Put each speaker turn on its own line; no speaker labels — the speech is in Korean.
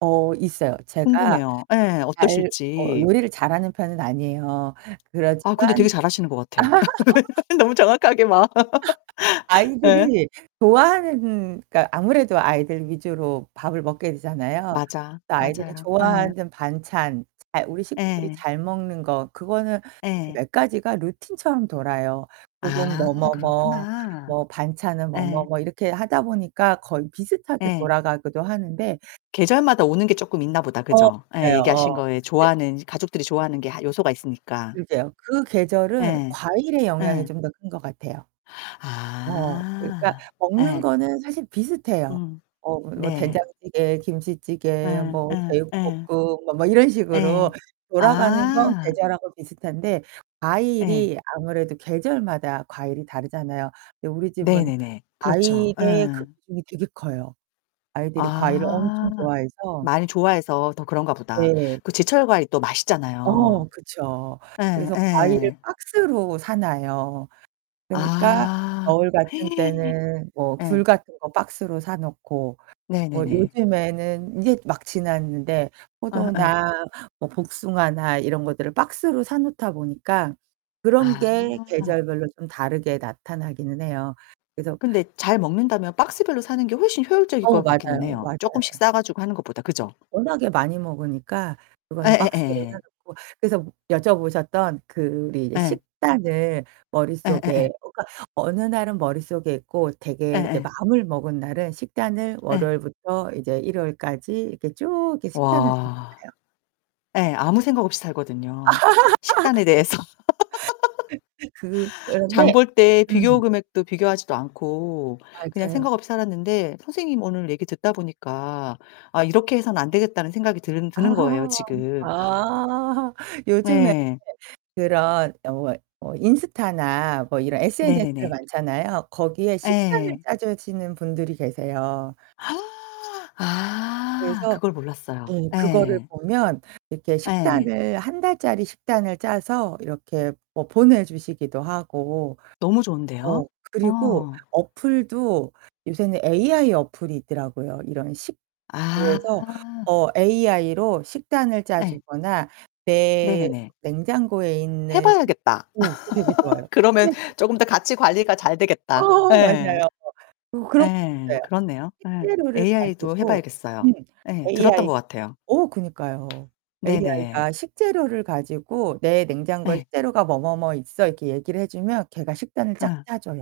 어 있어요. 제가
궁금해요 예,
잘 어
어떠실지.
요리를 잘하는 편은 아니에요.
아 근데 되게
그렇지만
잘하시는 것 같아. 너무 정확하게 막. 예.
아이들이 좋아하는 그니까 아무래도 아이들 위주로 밥을 먹게 되잖아요.
맞아,
그래서 아이들이
맞아요. 예.
좋아하는 반찬. 잘 우리 식구들이
예.
잘 먹는 거 그거는 사실
예.
몇 가지가 루틴처럼 돌아요. 혹은 뭐
아
뭐 뭐
그렇구나.
뭐 반찬은 뭐 뭐
예.
뭐 이렇게 하다 보니까 거의 비슷하게
예.
돌아가기도 하는데
계절마다 오는 게 쪼끔 있나 보다.
어
그죠? 예
맞아요.
얘기하신
어.
거에
근데
좋아하는 가족들이 좋아하는 게 하 요소가 있으니까.
그러게요. 그 계절은
예.
과일의 영향이
예.
좀 더 큰 거 같아요. 어, 그러니까
아.
먹는
예.
거는 사실 비슷해요.
음
어 뭐
네.
된장찌개,
예
김치찌개, 뭐
예 예.
제육볶음 뭐, 뭐 이런
예.
식으로 돌아가는 건
아.
계절하고 비슷한데
예.
과일이 아무래도 계절마다 과일이 다르잖아요. 근데 우리 집은
네네네. 그렇죠.
과일의
예.
그 비중이 되게 커요. 아이들이 과일을
아,
엄청 좋아해서
많이 좋아해서 더 그런가 보다.
네.
그 제철 과일이 또
어,
맛있잖아요.
그쵸. 그래서 과일을
예예.
박스로 사 놔요. 그니까
아.
겨울 같은 때는 뭐
예.
귤 같은 거 박스로 사 놓고 뭐
네네네.
요즘에는 이제 막 지났는데
아아.
포도나 뭐 복숭아나 이런 것들을 박스로 사 놓다 보니까 그런 게
아.
계절별로 좀 다르게 나타나기는 해요. 그래서
근데 잘 먹는다면 박스 별로 사는 게 훨씬 효율적일
어,
것 같기는
맞아요.
해요. 쪼끔씩
맞아요.
싸가지고 하는 것보다. 그죠?
워낙에 많이 먹으니까 그거는 박스로 사
예예예.
놓고. 그래서 여쭤보셨던 그 우리 이제
예.
식단을 머릿속에
예예예.
그니까 어느 날은 머릿속에 있고 되게 이제
예예.
마음을 먹은 날은 식단을
예.
월요일부터 이제 일요일까지 이렇게 쭉 이렇게 식단을
와.
[unintelligible]
예 아무 생각 없이 살거든요. 식단에 대해서.
그
장
그런데
볼 때 비교
음.
금액도 비교하지도 않고 그냥
맞아요.
생각 없이 살았는데 선생님 오늘 얘기 듣다 보니까 '아 이렇게 해서는 안되겠다.'는 생각이 드는 드는 거예요 지금.
아. 요즘에
네.
그런 어 뭐 어 인스타나 뭐 이런 SNS들
네네네.
많잖아요. 거기에 식단을
예.
짜주시는 분들이 계세요.
아
그래서
그걸 몰랐어요.
예, 그거를
예.
보면 이렇게
예.
식단을 1 달짜리 식단을 짜서 이렇게 뭐 보내주시기도 하고
너무 좋은데요?
어 그리고
어.
어플도 요새는 AI 어플이 있더라고요. 이런 식 그래서
아.
어 AI로 식단을
예.
짜주거나 내
네네네.
냉장고에
해
있는 [unintelligible]
봐야겠다.
어 그 되게 좋아요.
그러면
식재료
쪼금 더 같이 관리가 잘 되겠다.
어
예.
맞아요. 그 그런 것도
예,
있어요.
그렇네요. 예.
식재료를
AI도 해
가지고
봐야겠어요.
음
예, 들었던
AI
것 같아요.
어 그니까요.
네네.
AI가 식재료를 가지고 "내 냉장고에
예.
식재료가 뭐 뭐 뭐 있어." 이렇게 얘기를 해 주면 걔가 식단을 쫙
어.
짜줘요.